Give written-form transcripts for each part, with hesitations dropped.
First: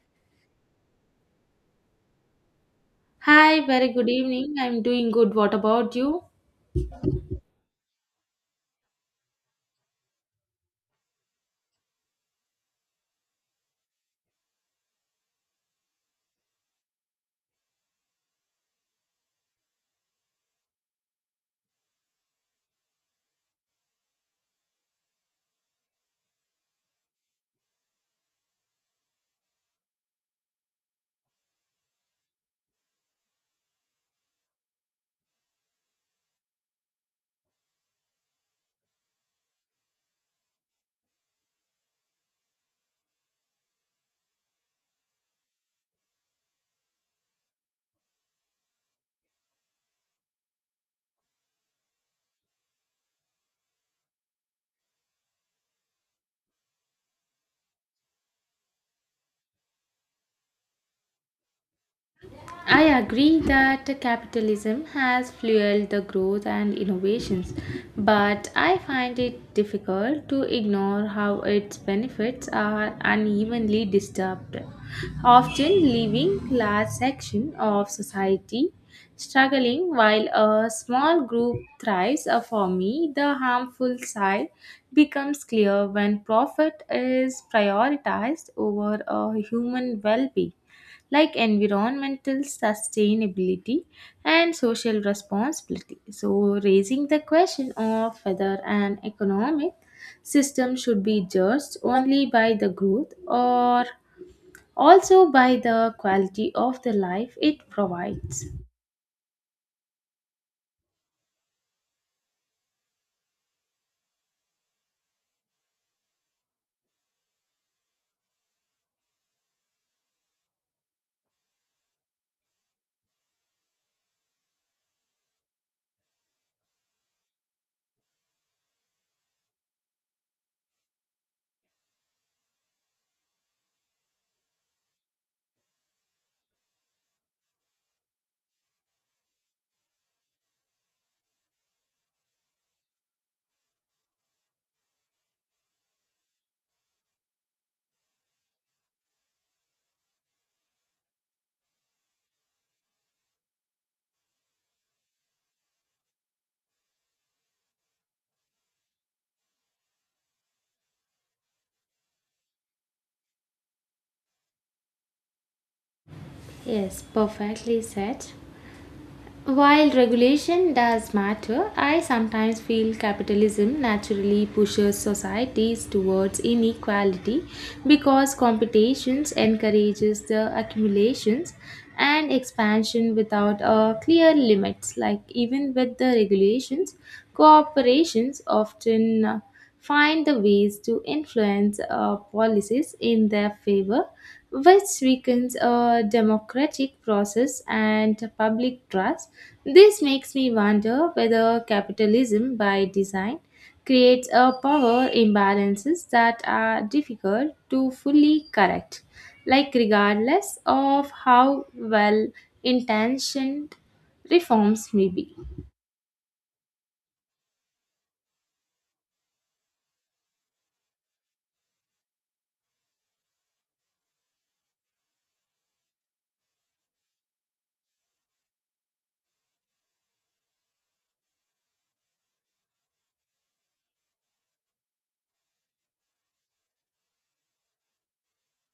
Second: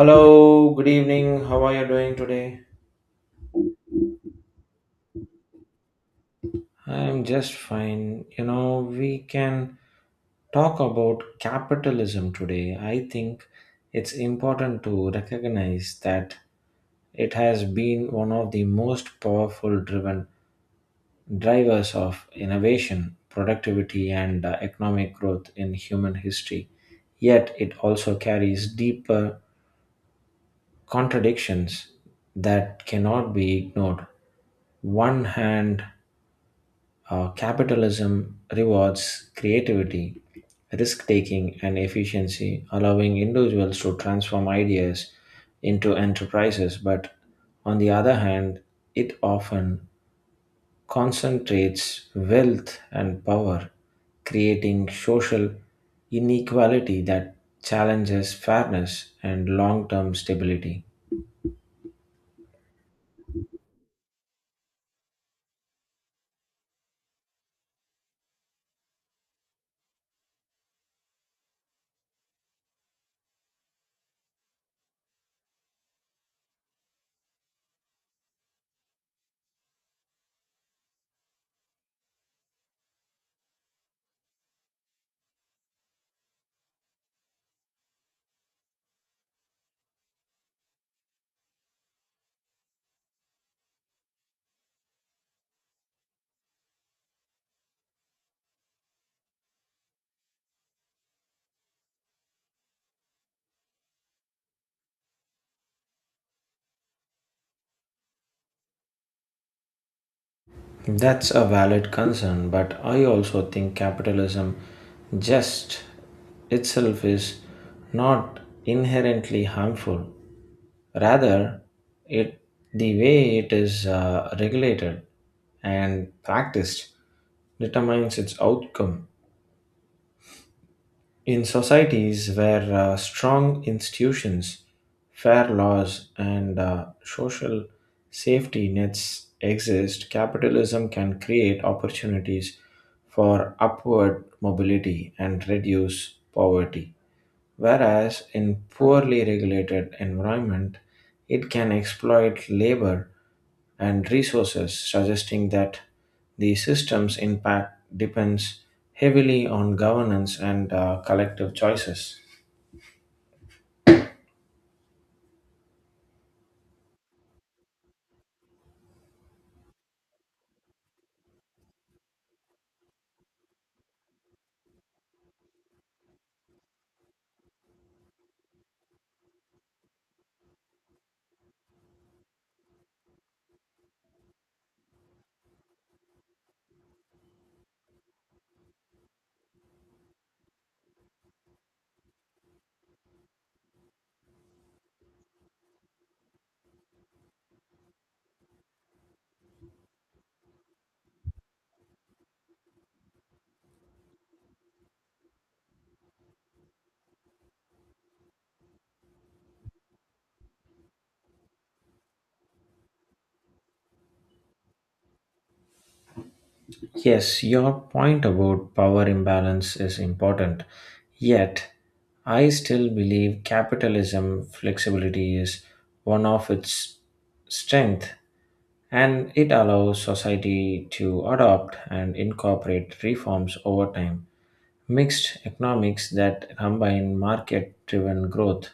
Hello, good evening. How are you doing today? Hi, very good evening. I'm doing good. What about you? I'm just fine. You know, we can talk about capitalism today. I think it's important to recognize that it has been one of the most powerful driven drivers of innovation, productivity, and economic growth in human history. Yet it also carries deeper contradictions that cannot be ignored one hand. Capitalism rewards creativity, risk taking, and efficiency, allowing individuals to transform ideas into enterprises. But on the other hand, it often concentrates wealth and power, creating social inequality that challenges fairness and long term stability. I agree that capitalism has fueled the growth and innovations, but I find it difficult to ignore how its benefits are unevenly disturbed, often leaving large sections of society struggling while a small group thrives. For me, the harmful side becomes clear when profit is prioritized over a human well-being like environmental sustainability and social responsibility. So, raising the question of whether an economic system should be judged only by the growth or also by the quality of the life it provides. That's a valid concern, but I also think capitalism just itself is not inherently harmful. Rather, it the way it is regulated and practiced determines its outcome. In societies where strong institutions, fair laws, and social safety nets exist, capitalism can create opportunities for upward mobility and reduce poverty, whereas in poorly regulated environment it can exploit labor and resources, suggesting that the system's impact depends heavily on governance and collective choices. Yes, perfectly said. While regulation does matter, I sometimes feel capitalism naturally pushes societies towards inequality because competitions encourages the accumulations and expansion without a clear limits like even with the regulations corporations often find the ways to influence policies in their favor, which weakens a democratic process and public trust. This makes me wonder whether capitalism, by design, creates a power imbalances that are difficult to fully correct like regardless of how well intentioned reforms may be. Yes, your point about power imbalance is important. Yet, I still believe capitalism flexibility is one of its strength and it allows society to adopt and incorporate reforms over time. Mixed economics that combine market driven growth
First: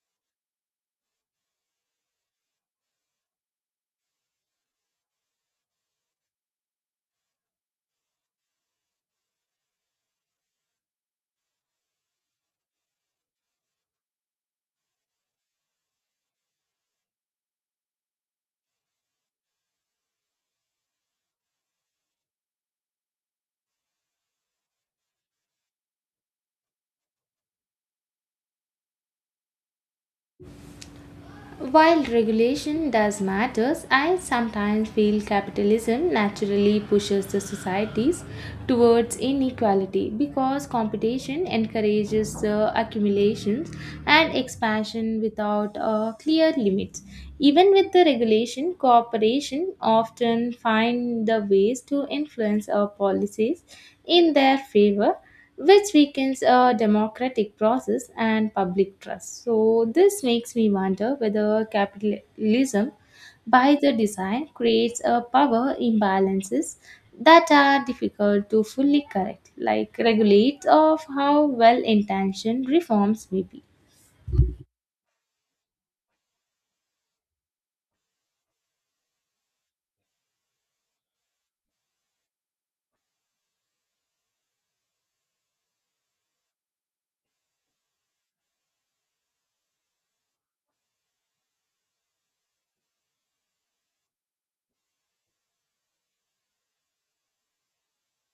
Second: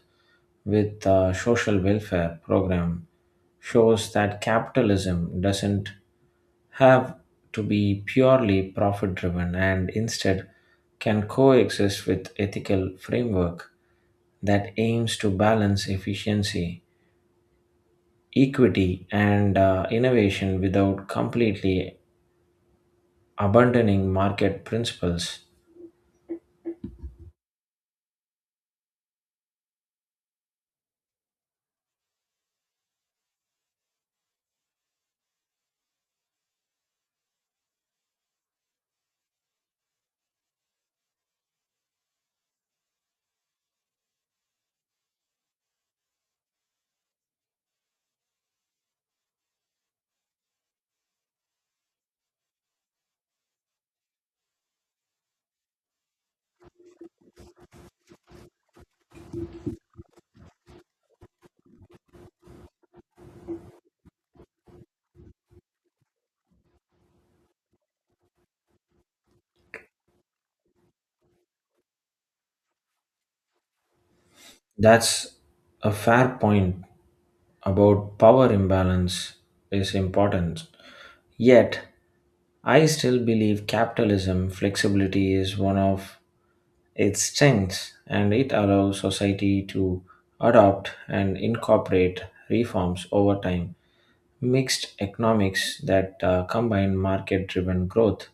with a social welfare program shows that capitalism doesn't have to be purely profit driven and instead can coexist with ethical framework that aims to balance efficiency equity and innovation without completely abandoning market principles. While regulation does matters, I sometimes feel capitalism naturally pushes the societies towards inequality because competition encourages the accumulations and expansion without clear limits. Even with the regulation, cooperation often find the ways to influence our policies in their favor, which weakens a democratic process and public trust. So, this makes me wonder whether capitalism, by the design, creates a power imbalances that are difficult to fully correct, like regulates of how well intentioned reforms may be. That's a fair point about power imbalance is important, yet I still believe capitalism flexibility is one of its strengths and it allows society to adopt and incorporate reforms over time. Mixed economics that combine market driven growth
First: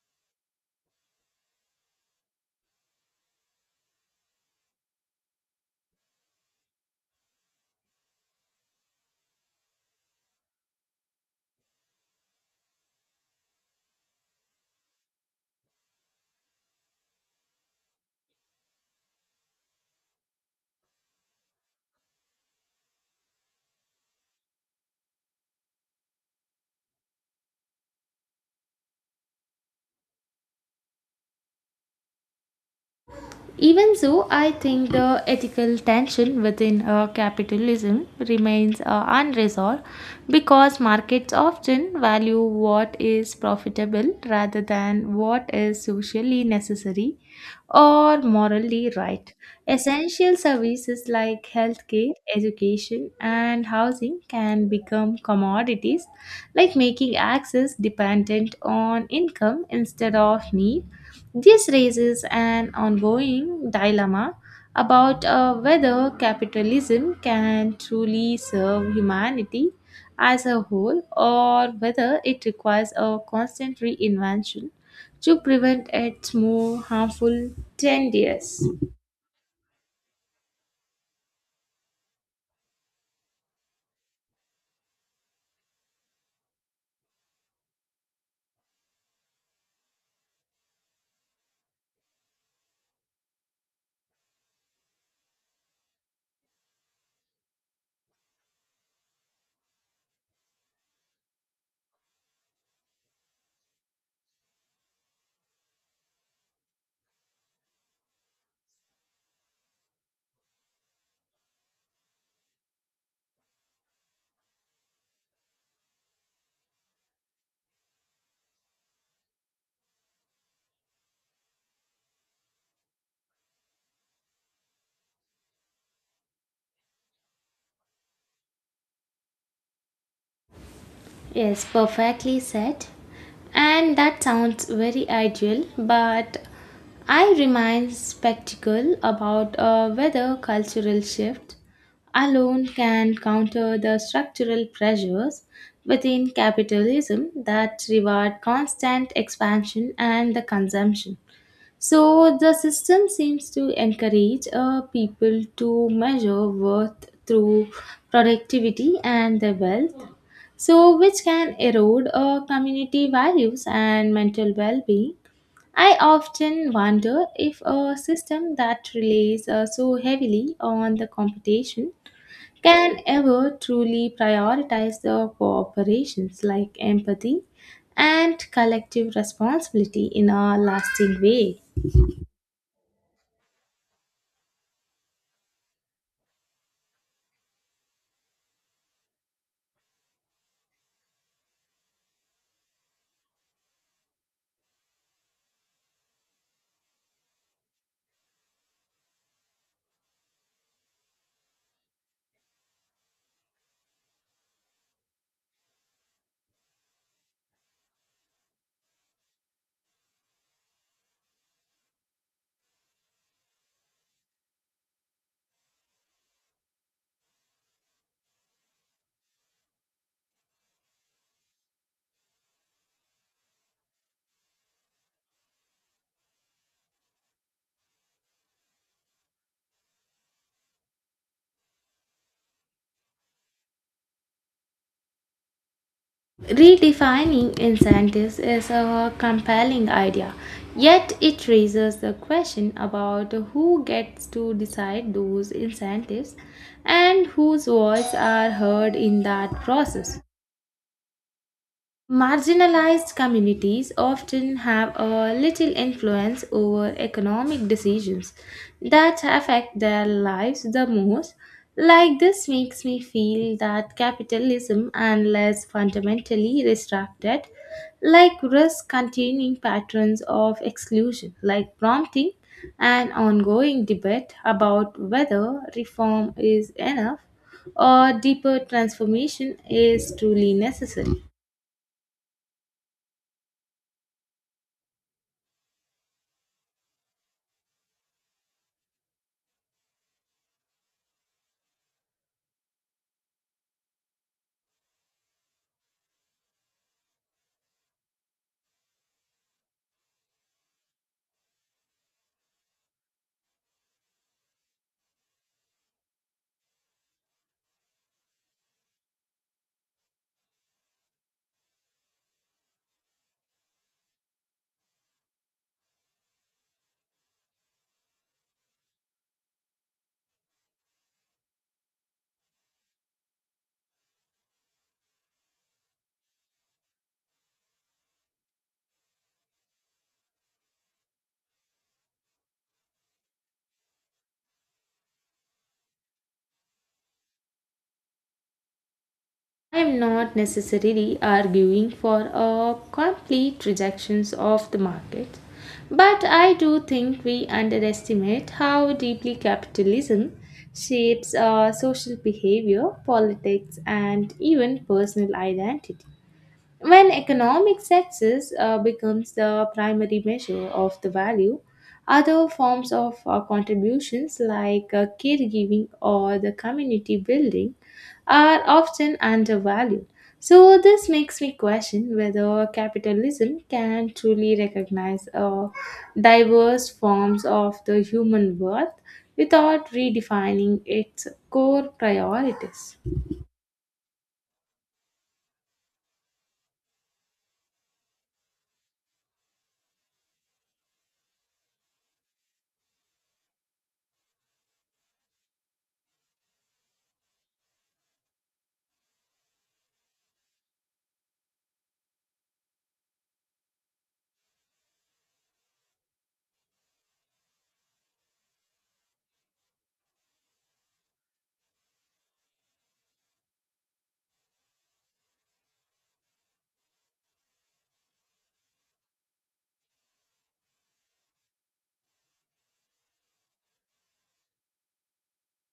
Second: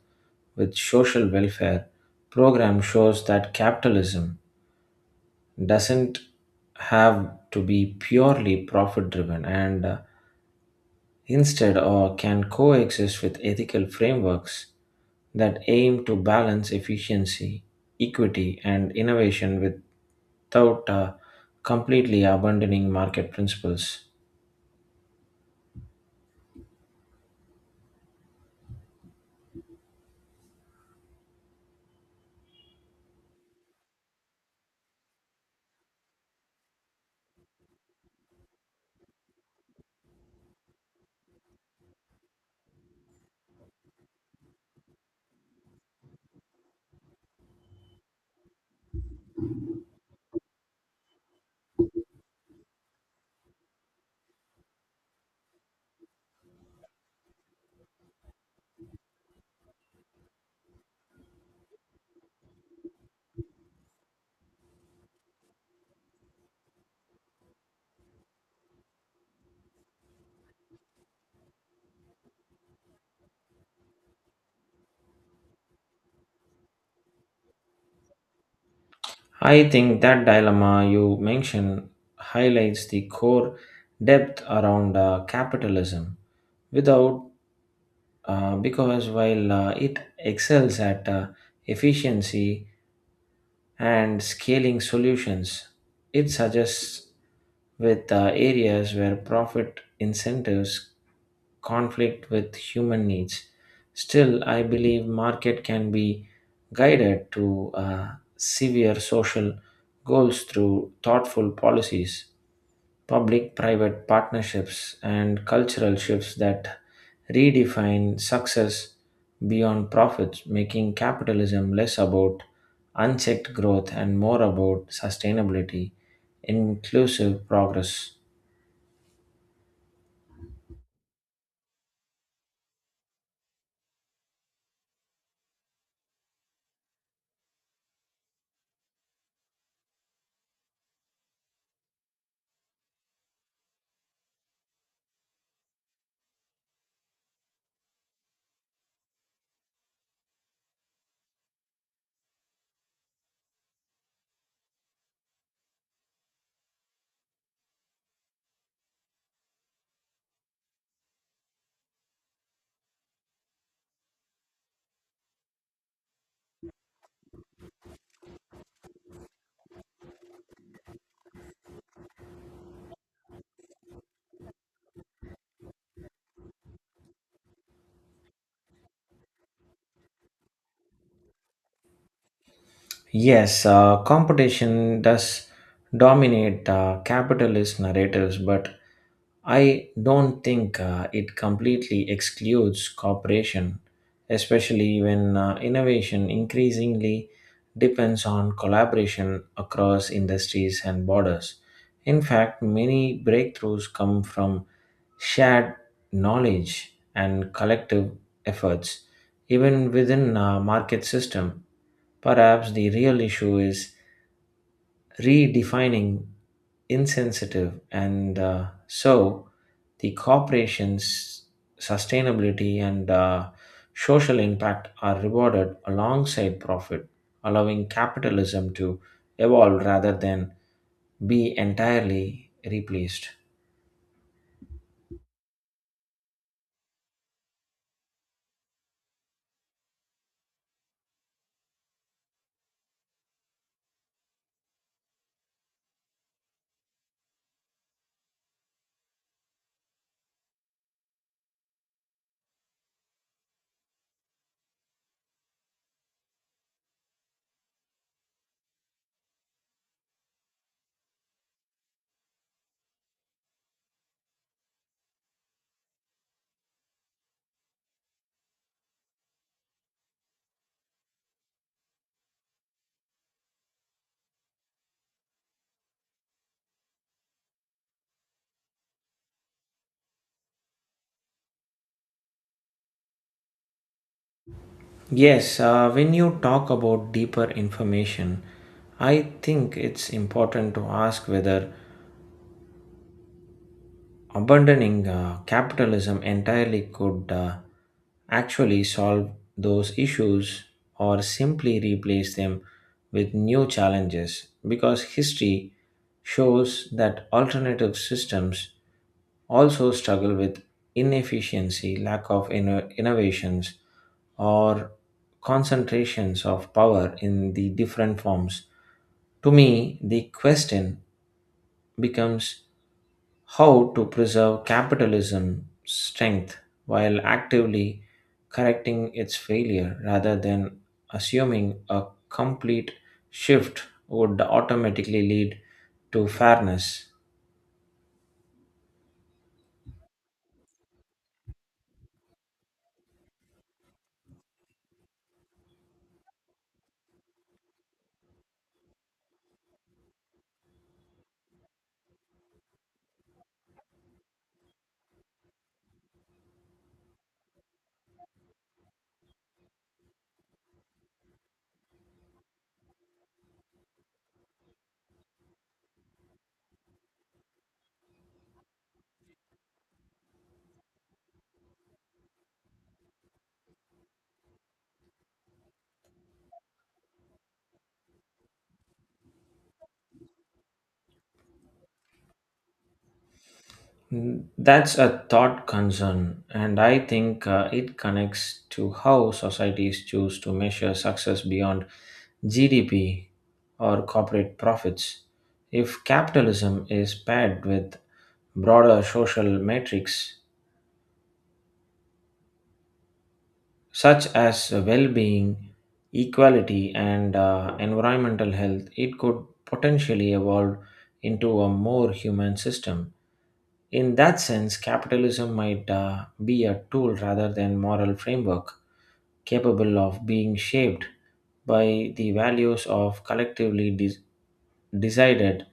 with social welfare program shows that capitalism doesn't have to be purely profit driven and instead or can coexist with ethical frameworks that aim to balance efficiency equity and innovation with without completely abandoning market principles. Even so, I think the ethical tension within capitalism remains unresolved because markets often value what is profitable rather than what is socially necessary, or morally right. Essential services like healthcare, education, and housing can become commodities, like making access dependent on income instead of need. This raises an ongoing dilemma about whether capitalism can truly serve humanity as a whole or whether it requires a constant reinvention to prevent its more harmful tendencies. I think that dilemma you mentioned highlights the core depth around capitalism. Without, because while it excels at efficiency and scaling solutions, it suggests with areas where profit incentives conflict with human needs. Still, I believe market can be guided to severe social goals through thoughtful policies, public-private partnerships, and cultural shifts that redefine success beyond profits, making capitalism less about unchecked growth and more about sustainability, inclusive progress. Yes, perfectly said. And that sounds very ideal, but I remain skeptical about whether cultural shift alone can counter the structural pressures within capitalism that reward constant expansion and the consumption. So the system seems to encourage people to measure worth through productivity and their wealth, so which can erode community values and mental well-being. I often wonder if a system that relies so heavily on the competition can ever truly prioritize the cooperations like empathy and collective responsibility in a lasting way. Yes, competition does dominate capitalist narratives, but I don't think it completely excludes cooperation, especially when innovation increasingly depends on collaboration across industries and borders. In fact, many breakthroughs come from shared knowledge and collective efforts, even within a market system. Perhaps the real issue is redefining insensitive and so the corporation's sustainability and social impact are rewarded alongside profit, allowing capitalism to evolve rather than be entirely replaced. Redefining incentives is a compelling idea, yet, it raises the question about who gets to decide those incentives and whose voices are heard in that process. Marginalized communities often have a little influence over economic decisions that affect their lives the most. Like this makes me feel that capitalism, unless fundamentally restricted, like risk continuing patterns of exclusion, like prompting an ongoing debate about whether reform is enough or deeper transformation is truly necessary. Yes, when you talk about deeper information, I think it's important to ask whether abandoning capitalism entirely could actually solve those issues or simply replace them with new challenges, because history shows that alternative systems also struggle with inefficiency, lack of innovations, or concentrations of power in the different forms. To me, the question becomes how to preserve capitalism's strength while actively correcting its failure rather than assuming a complete shift would automatically lead to fairness. I am not necessarily arguing for a complete rejection of the market, but I do think we underestimate how deeply capitalism shapes our social behavior, politics, and even personal identity. When economic success becomes the primary measure of the value, other forms of contributions like caregiving or the community building are often undervalued. So, this makes me question whether capitalism can truly recognize diverse forms of the human worth without redefining its core priorities. Mm, that's a thought concern, and I think it connects to how societies choose to measure success beyond GDP or corporate profits. If capitalism is paired with broader social metrics such as well being, equality, and environmental health, it could potentially evolve into a more human system. In that sense, capitalism might be a tool rather than moral framework capable of being shaped by the values of collectively decided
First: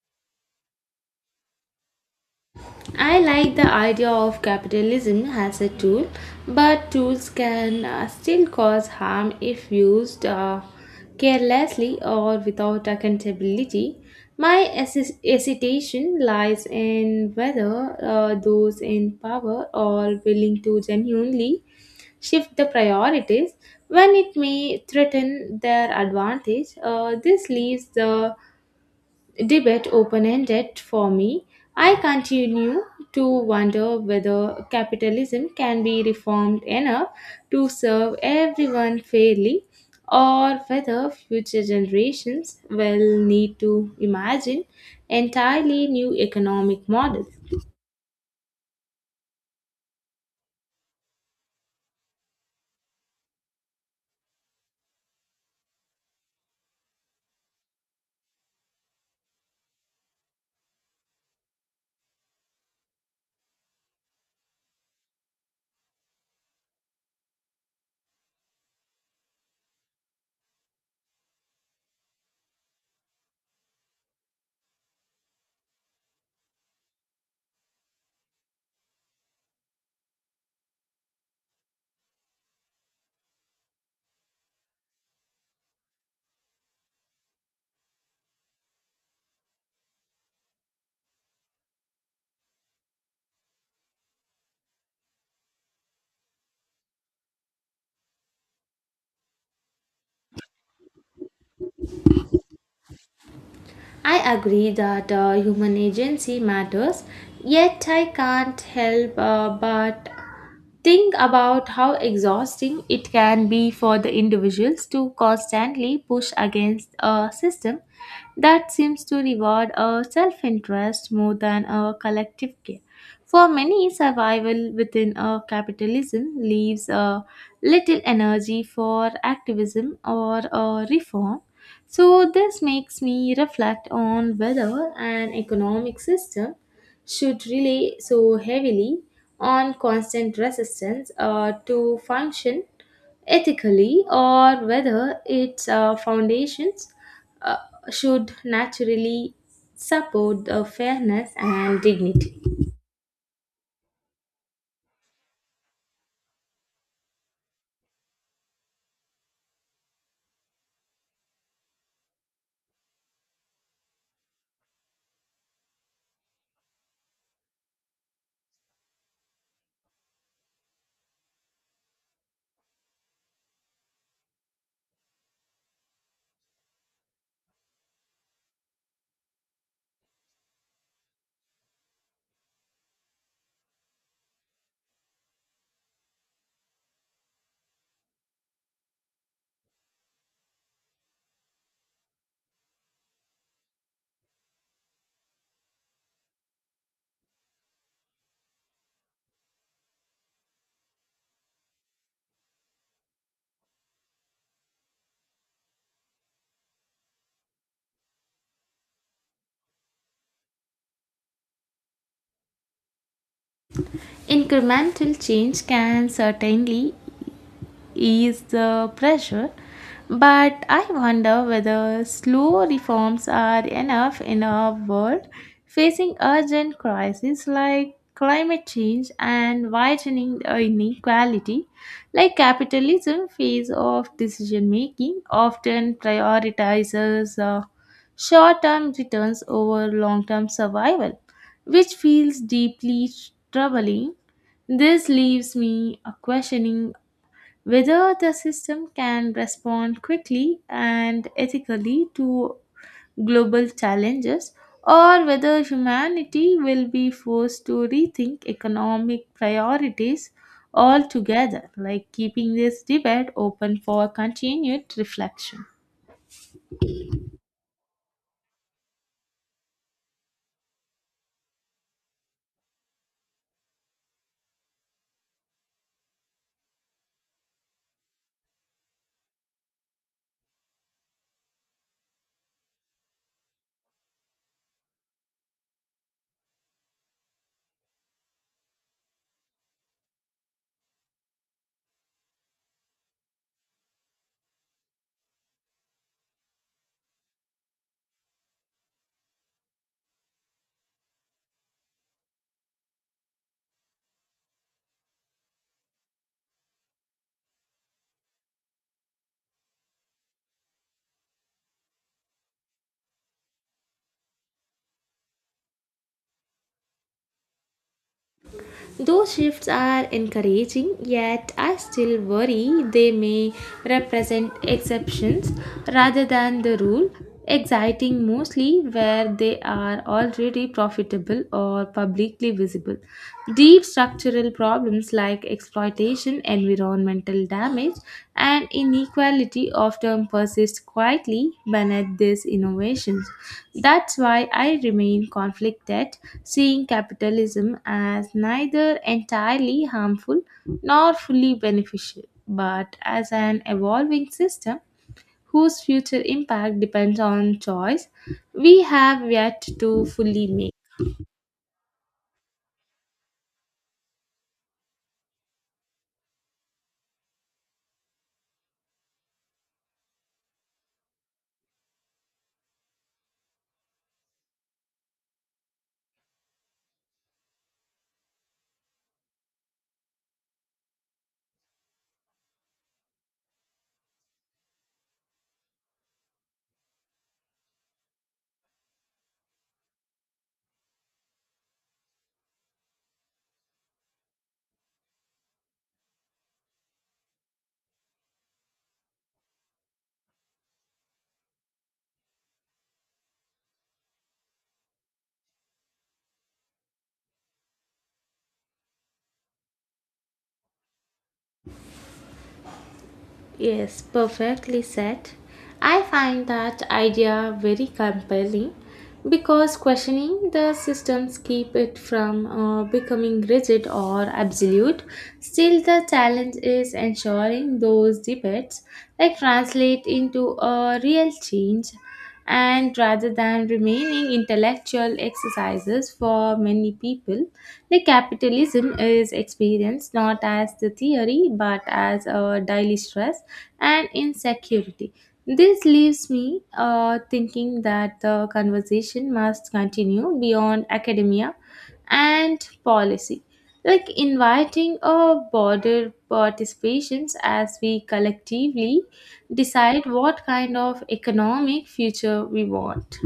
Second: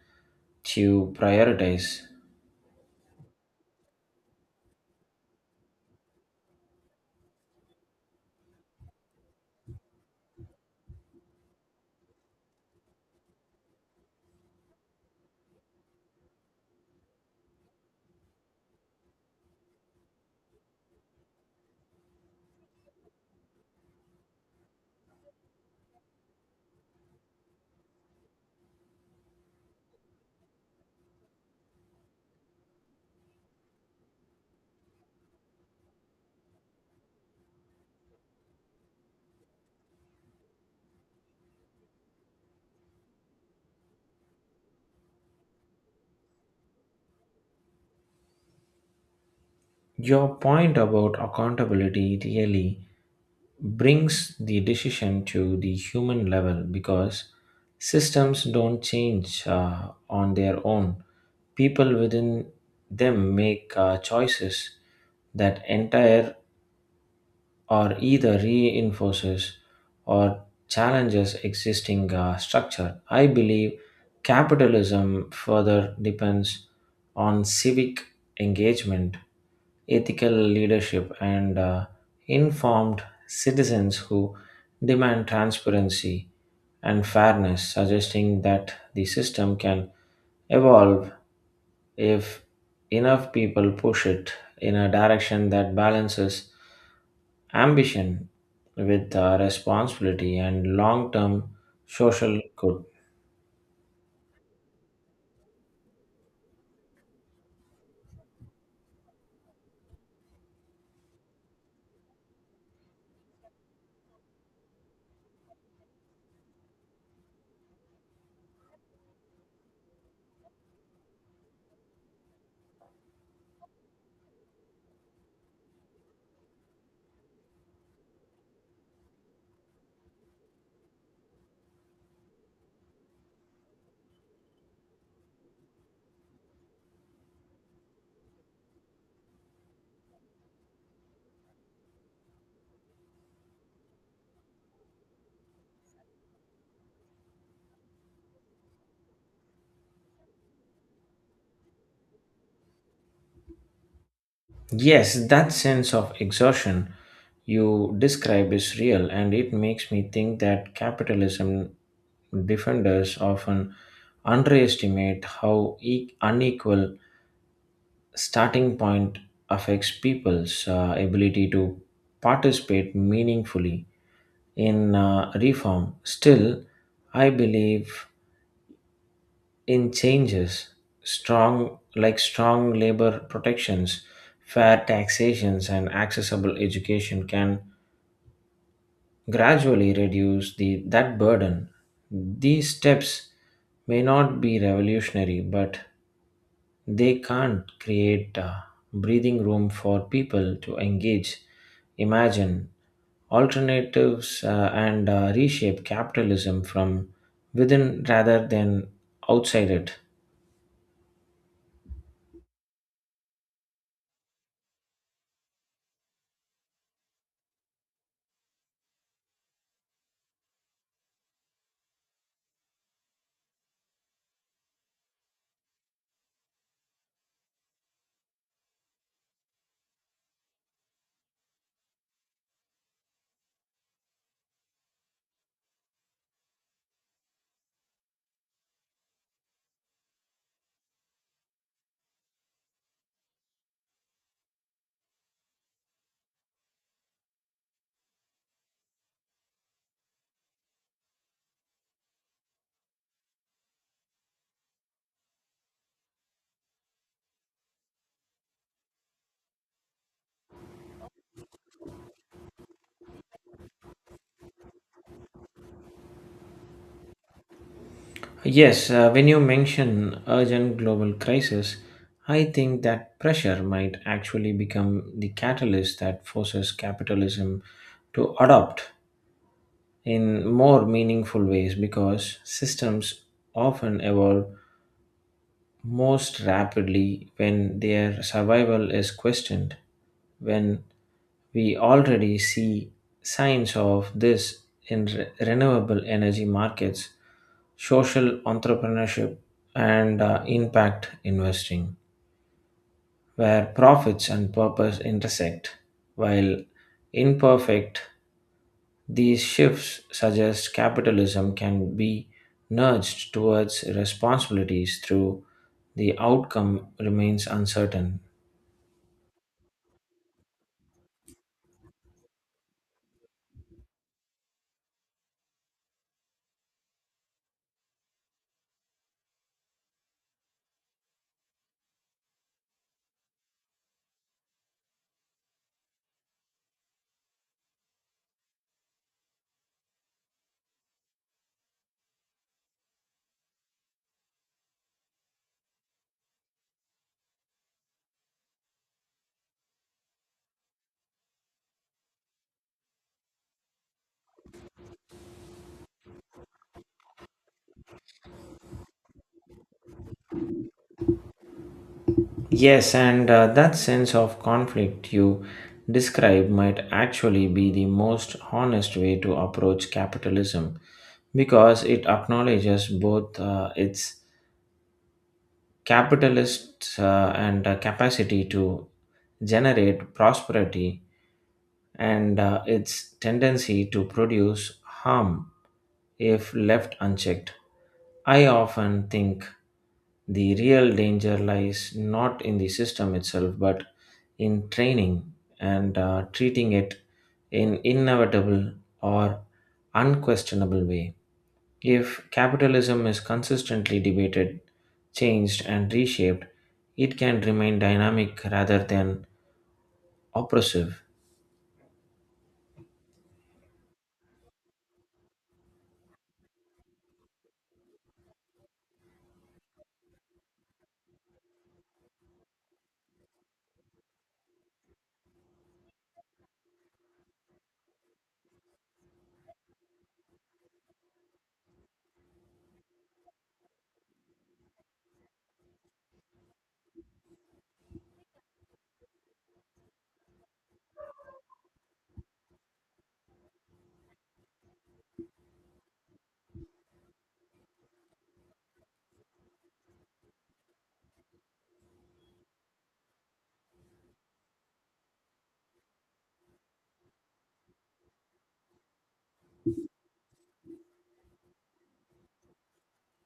to prioritize. I like the idea of capitalism as a tool, but tools can still cause harm if used carelessly or without accountability. My hesitation lies in whether those in power are willing to genuinely shift the priorities when it may threaten their advantage. This leaves the debate open ended for me. I continue to wonder whether capitalism can be reformed enough to serve everyone fairly or whether future generations will need to imagine entirely new economic models. Your point about accountability really brings the decision to the human level because systems don't change on their own. People within them make choices that entire or either reinforces or challenges existing structure. I believe capitalism further depends on civic engagement ethical leadership, and informed citizens who demand transparency and fairness, suggesting that the system can evolve if enough people push it in a direction that balances ambition with responsibility and long term social good. I agree that human agency matters, yet I can't help but think about how exhausting it can be for the individuals to constantly push against a system that seems to reward a self interest more than a collective care. For many, survival within a capitalism leaves a little energy for activism or a reform, so, this makes me reflect on whether an economic system should rely so heavily on constant resistance to function ethically or whether its foundations uh, should naturally support the fairness and dignity. Yes, that sense of exhaustion you describe is real, and it makes me think that capitalism defenders often underestimate how unequal starting point affects people's ability to participate meaningfully in reform. Still, I believe in changes strong like strong labor protections fair taxations and accessible education can gradually reduce the that burden. These steps may not be revolutionary but they can't create breathing room for people to engage imagine alternatives and reshape capitalism from within rather than outside it. Incremental change can certainly ease the pressure, but I wonder whether slow reforms are enough in a world facing urgent crises like climate change and widening inequality, like capitalism phase of decision making often prioritizes short-term returns over long-term survival, which feels deeply troubling. This leaves me questioning whether the system can respond quickly and ethically to global challenges or whether humanity will be forced to rethink economic priorities altogether like keeping this debate open for continued reflection. Yes, when you mention urgent global crisis, I think that pressure might actually become the catalyst that forces capitalism to adopt in more meaningful ways because systems often evolve most rapidly when their survival is questioned. When we already see signs of this in renewable energy markets social entrepreneurship, and impact investing, where profits and purpose intersect. While imperfect, these shifts suggest capitalism can be nudged towards responsibilities through the outcome remains uncertain. Those shifts are encouraging, yet I still worry they may represent exceptions rather than the rule, exciting mostly where they are already profitable or publicly visible. Deep structural problems like exploitation, environmental damage, and inequality often persist quietly beneath these innovations. That's why I remain conflicted, seeing capitalism as neither entirely harmful nor fully beneficial, but as an evolving system whose future impact depends on choice we have yet to fully make. Yes, and that sense of conflict you describe might actually be the most honest way to approach capitalism because it acknowledges both its capitalist and capacity to generate prosperity and its tendency to produce harm if left unchecked. I often think the real danger lies not in the system itself but in training and treating it in inevitable or unquestionable way. If capitalism is consistently debated, changed, and reshaped, it can remain dynamic rather than oppressive. Yes, perfectly said. I find that idea very compelling because questioning the systems keep it from becoming rigid or absolute. Still, the challenge is ensuring those debates like translate into a real change and rather than remaining intellectual exercises for many people the capitalism is experienced not as the theory but as a daily stress and insecurity. This leaves me thinking that the conversation must continue beyond academia and policy, like inviting a broader participations as we collectively decide what kind of economic future we want.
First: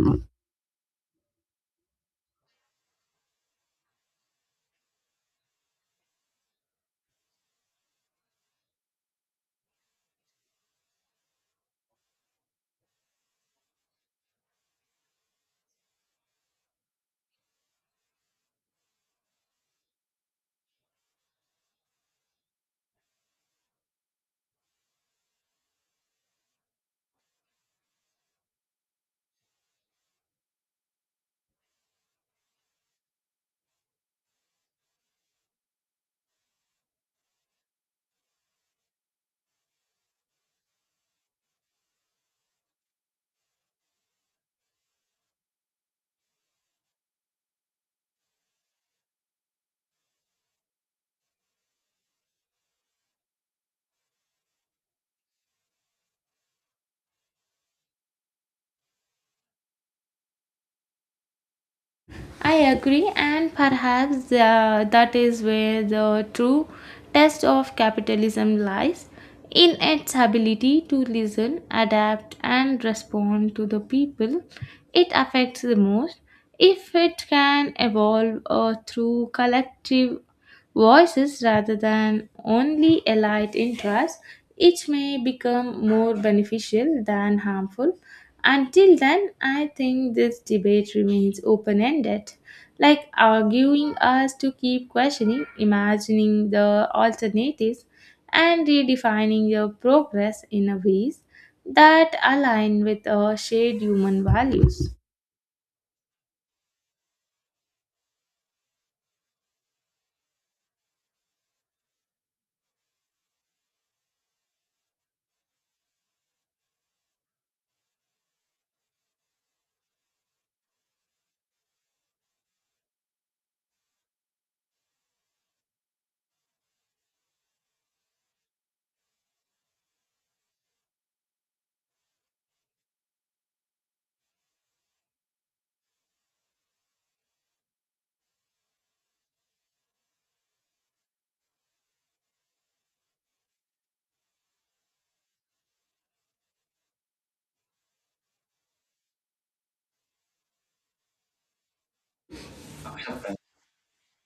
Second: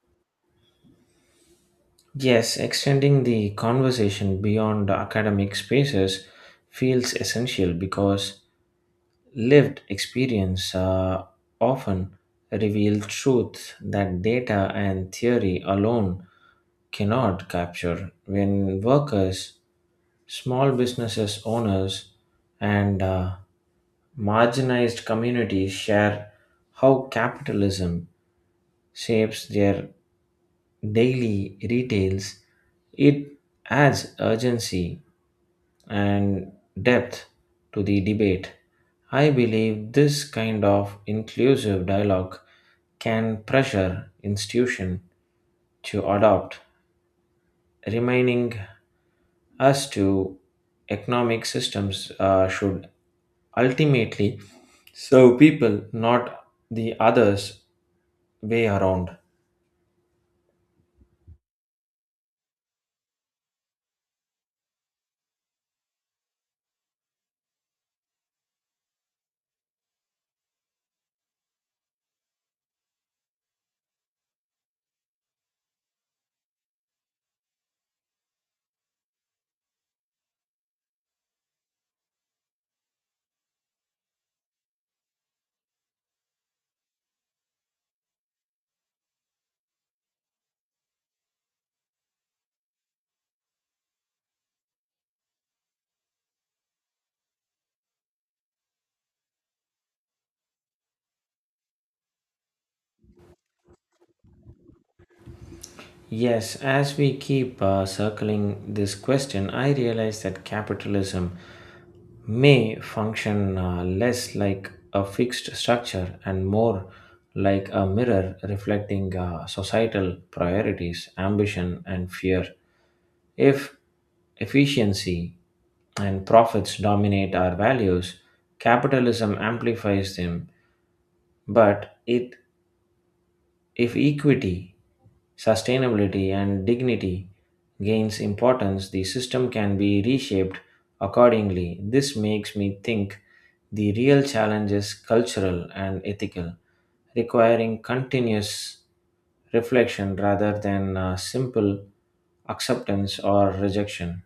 Yes, extending the conversation beyond academic spaces feels essential because lived experience often reveal truth that data and theory alone cannot capture. When workers, small businesses owners, and marginalized communities share how capitalism shapes their daily retails, it adds urgency and depth to the debate. I believe this kind of inclusive dialogue can pressure institution to adopt, reminding us to economic systems should ultimately serve people, not the others way around. I agree, and perhaps that is where the true test of capitalism lies in its ability to listen, adapt, and respond to the people it affects the most. If it can evolve through collective voices rather than only elite interests, it may become more beneficial than harmful. Until then, I think this debate remains open ended, like arguing us to keep questioning, imagining the alternatives, and redefining your progress in a ways that align with our shared human values. Yes, as we keep circling this question, I realize that capitalism may function less like a fixed structure and more like a mirror reflecting societal priorities, ambition, and fear. If efficiency and profits dominate our values, capitalism amplifies them, but it if equity, sustainability, and dignity gains importance, the system can be reshaped accordingly. This makes me think the real challenge is cultural and ethical, requiring continuous reflection rather than simple acceptance or rejection.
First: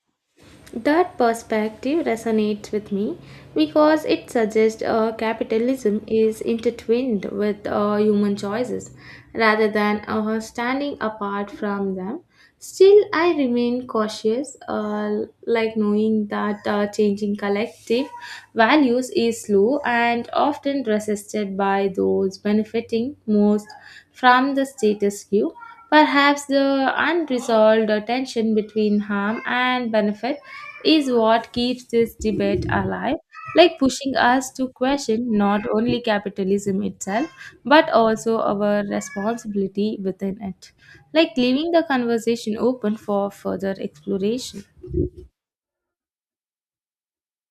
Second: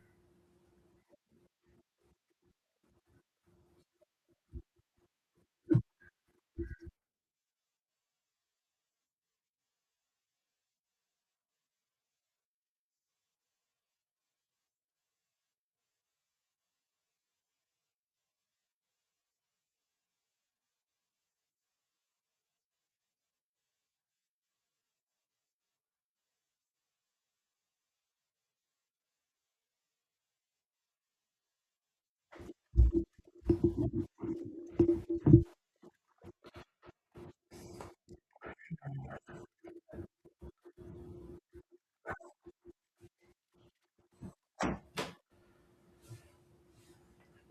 That perspective resonates with me because it suggests capitalism is intertwined with human choices rather than standing apart from them. Still, I remain cautious, like knowing that changing collective values is slow and often resisted by those benefiting most from the status quo. Perhaps the unresolved tension between harm and benefit is what keeps this debate alive, like pushing us to question not only capitalism itself, but also our responsibility within it, like leaving the conversation open for further exploration.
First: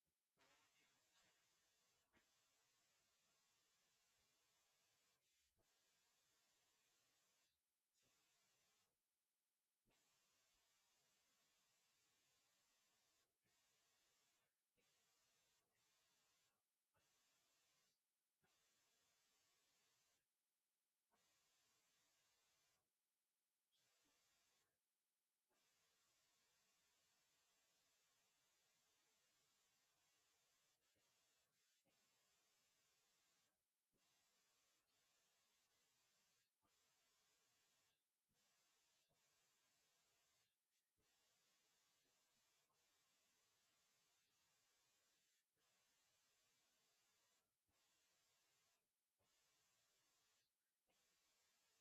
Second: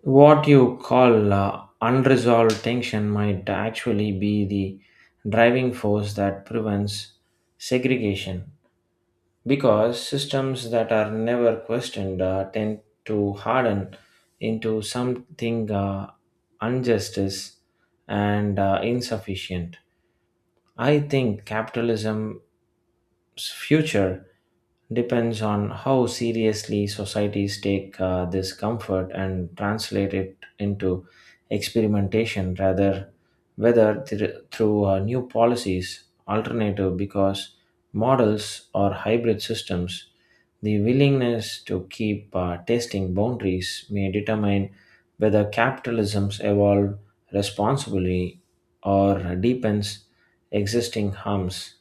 What you call unresolved tension might actually be the driving force that prevents segregation, because systems that are never questioned tend to harden into something injustice and insufficient. I think capitalism future depends on how seriously societies take this comfort and translate it into experimentation rather whether through new policies alternative because models or hybrid systems the willingness to keep testing boundaries may determine whether capitalisms evolve responsibly or deepens existing harms.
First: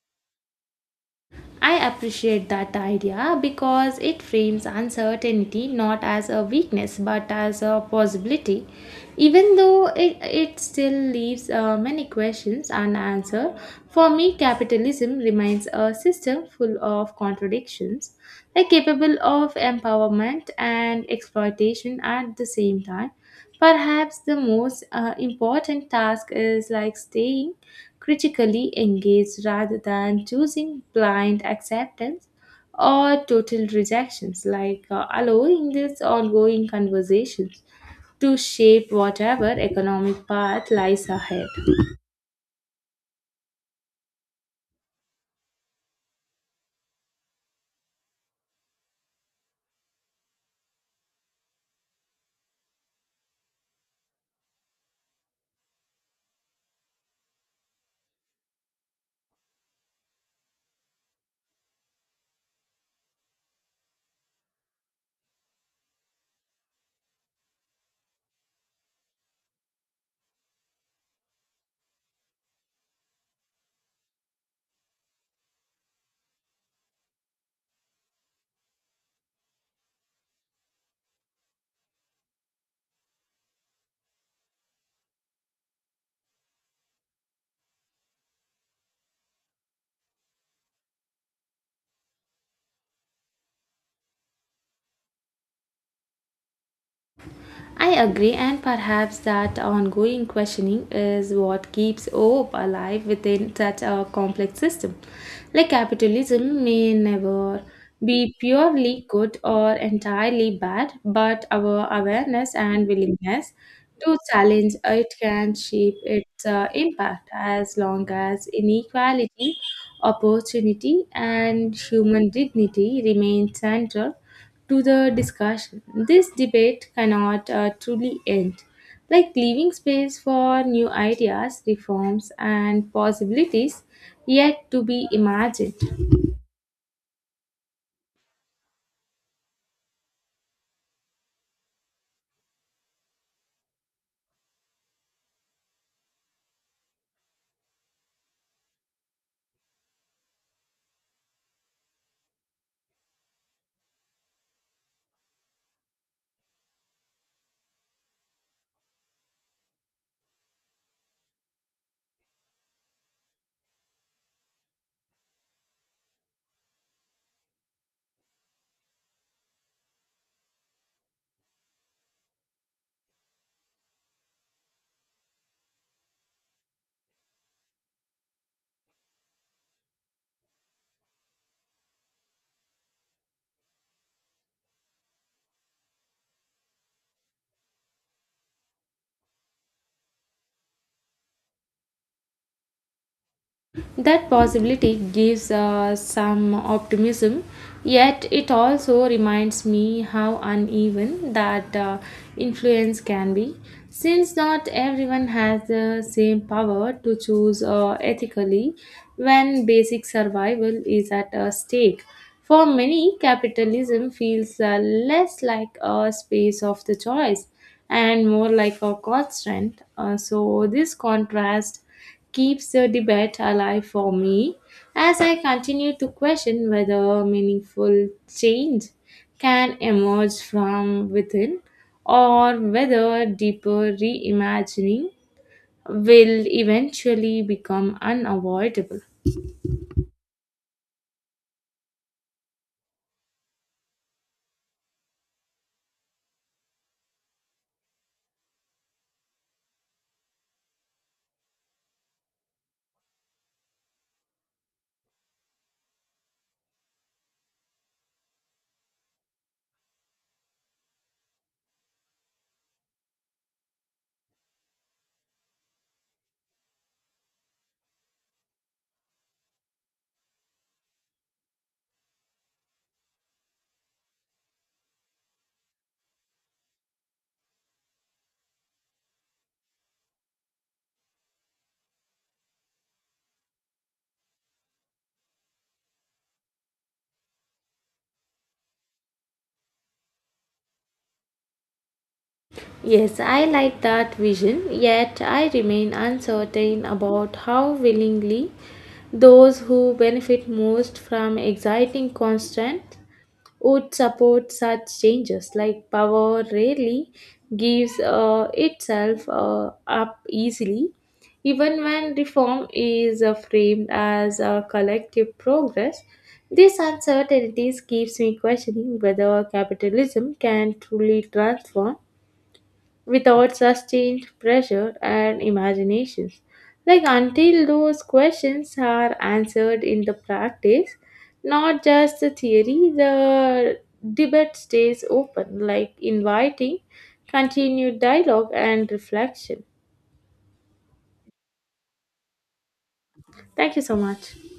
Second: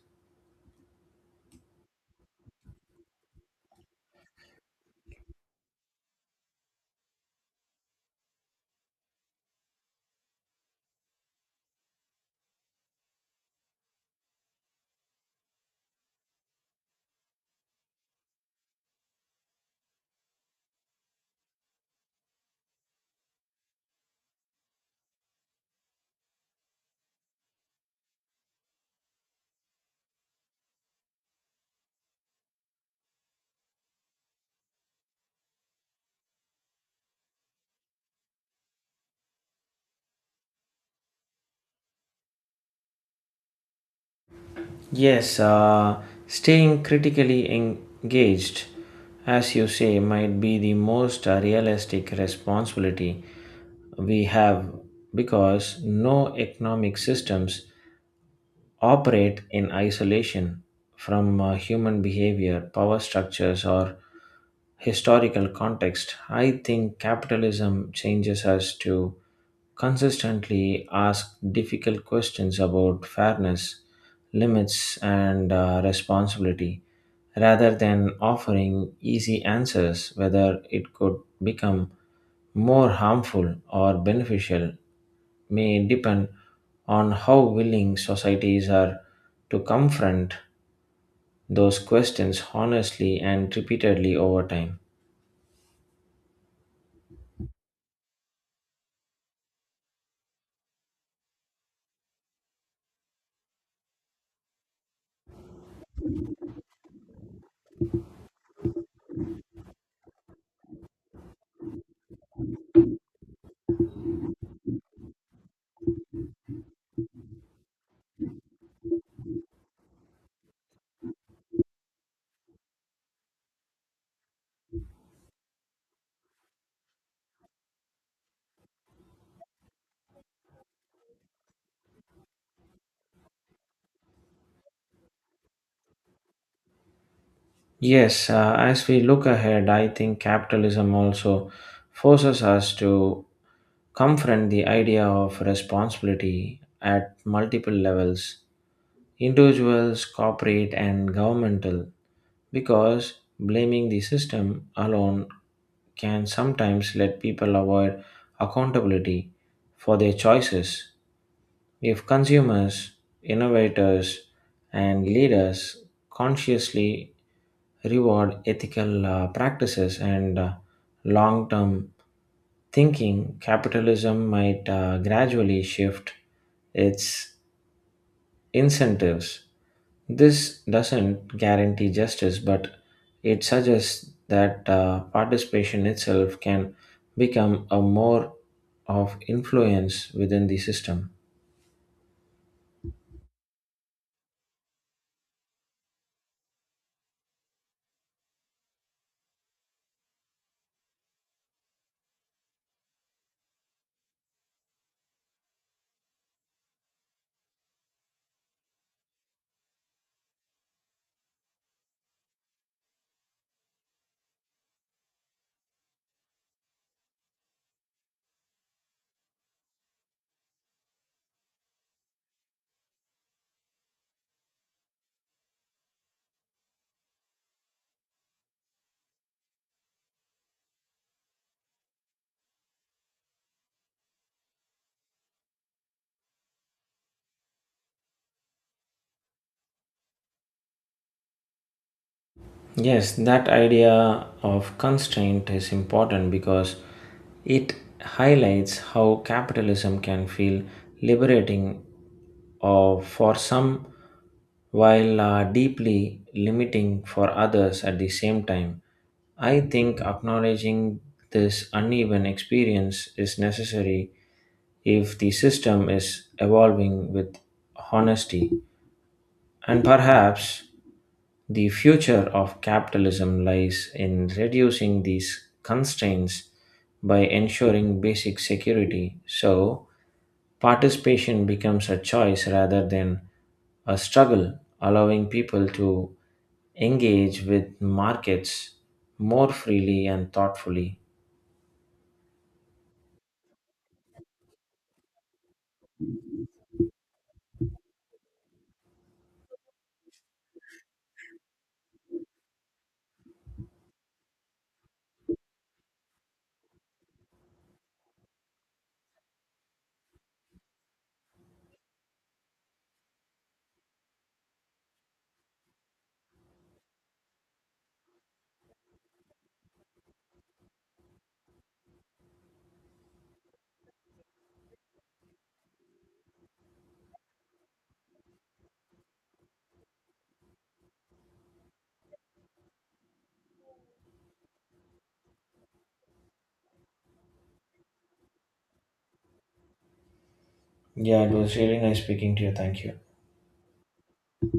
I appreciate that idea because it frames uncertainty not as a weakness but as a possibility. Even though it still leaves many questions unanswered, for me, capitalism remains a system full of contradictions, like capable of empowerment and exploitation at the same time. Perhaps the most important task is like staying critically engaged rather than choosing blind acceptance or total rejections, like allowing these ongoing conversations to shape whatever economic path lies ahead. Yes, staying critically engaged, as you say, might be the most realistic responsibility we have because no economic systems operate in isolation from human behavior, power structures, or historical context. I think capitalism changes us to consistently ask difficult questions about fairness, limits, and responsibility rather than offering easy answers whether it could become more harmful or beneficial may depend on how willing societies are to confront those questions honestly and repeatedly over time. I agree, and perhaps that ongoing questioning is what keeps hope alive within such a complex system. Like capitalism may never be purely good or entirely bad, but our awareness and willingness to challenge it can shape its impact as long as inequality, opportunity, and human dignity remain central to the discussion. This debate cannot truly end. Like leaving space for new ideas, reforms, and possibilities yet to be imagined. Yes, as we look ahead, I think capitalism also forces us to confront the idea of responsibility at multiple levels individuals, corporate, and governmental because blaming the system alone can sometimes let people avoid accountability for their choices. If consumers, innovators, and leaders consciously reward ethical practices and long term thinking, capitalism might gradually shift its incentives. This doesn't guarantee justice, but it suggests that participation itself can become a more of influence within the system. That possibility gives some optimism, yet it also reminds me how uneven that influence can be, since not everyone has the same power to choose ethically when basic survival is at stake. For many, capitalism feels less like a space of the choice and more like a constraint. So, this contrast keeps the debate alive for me as I continue to question whether meaningful change can emerge from within or whether deeper reimagining will eventually become unavoidable. Yes, that idea of constraint is important because it highlights how capitalism can feel liberating or for some while deeply limiting for others at the same time. I think acknowledging this uneven experience is necessary if the system is evolving with honesty. And perhaps the future of capitalism lies in reducing these constraints by ensuring basic security so participation becomes a choice rather than a struggle, allowing people to engage with markets more freely and thoughtfully. Yes, I like that vision, yet I remain uncertain about how willingly those who benefit most from exciting constant would support such changes. Like power rarely gives itself up easily, even when reform is framed as a collective progress. These uncertainties keeps me questioning whether capitalism can truly transform without sustained pressure and imaginations. Like until those questions are answered in the practice, not just the theory, the debate stays open, like inviting continued dialogue and reflection. Yeah, it was really nice speaking to you. Thank you. Thank you so much.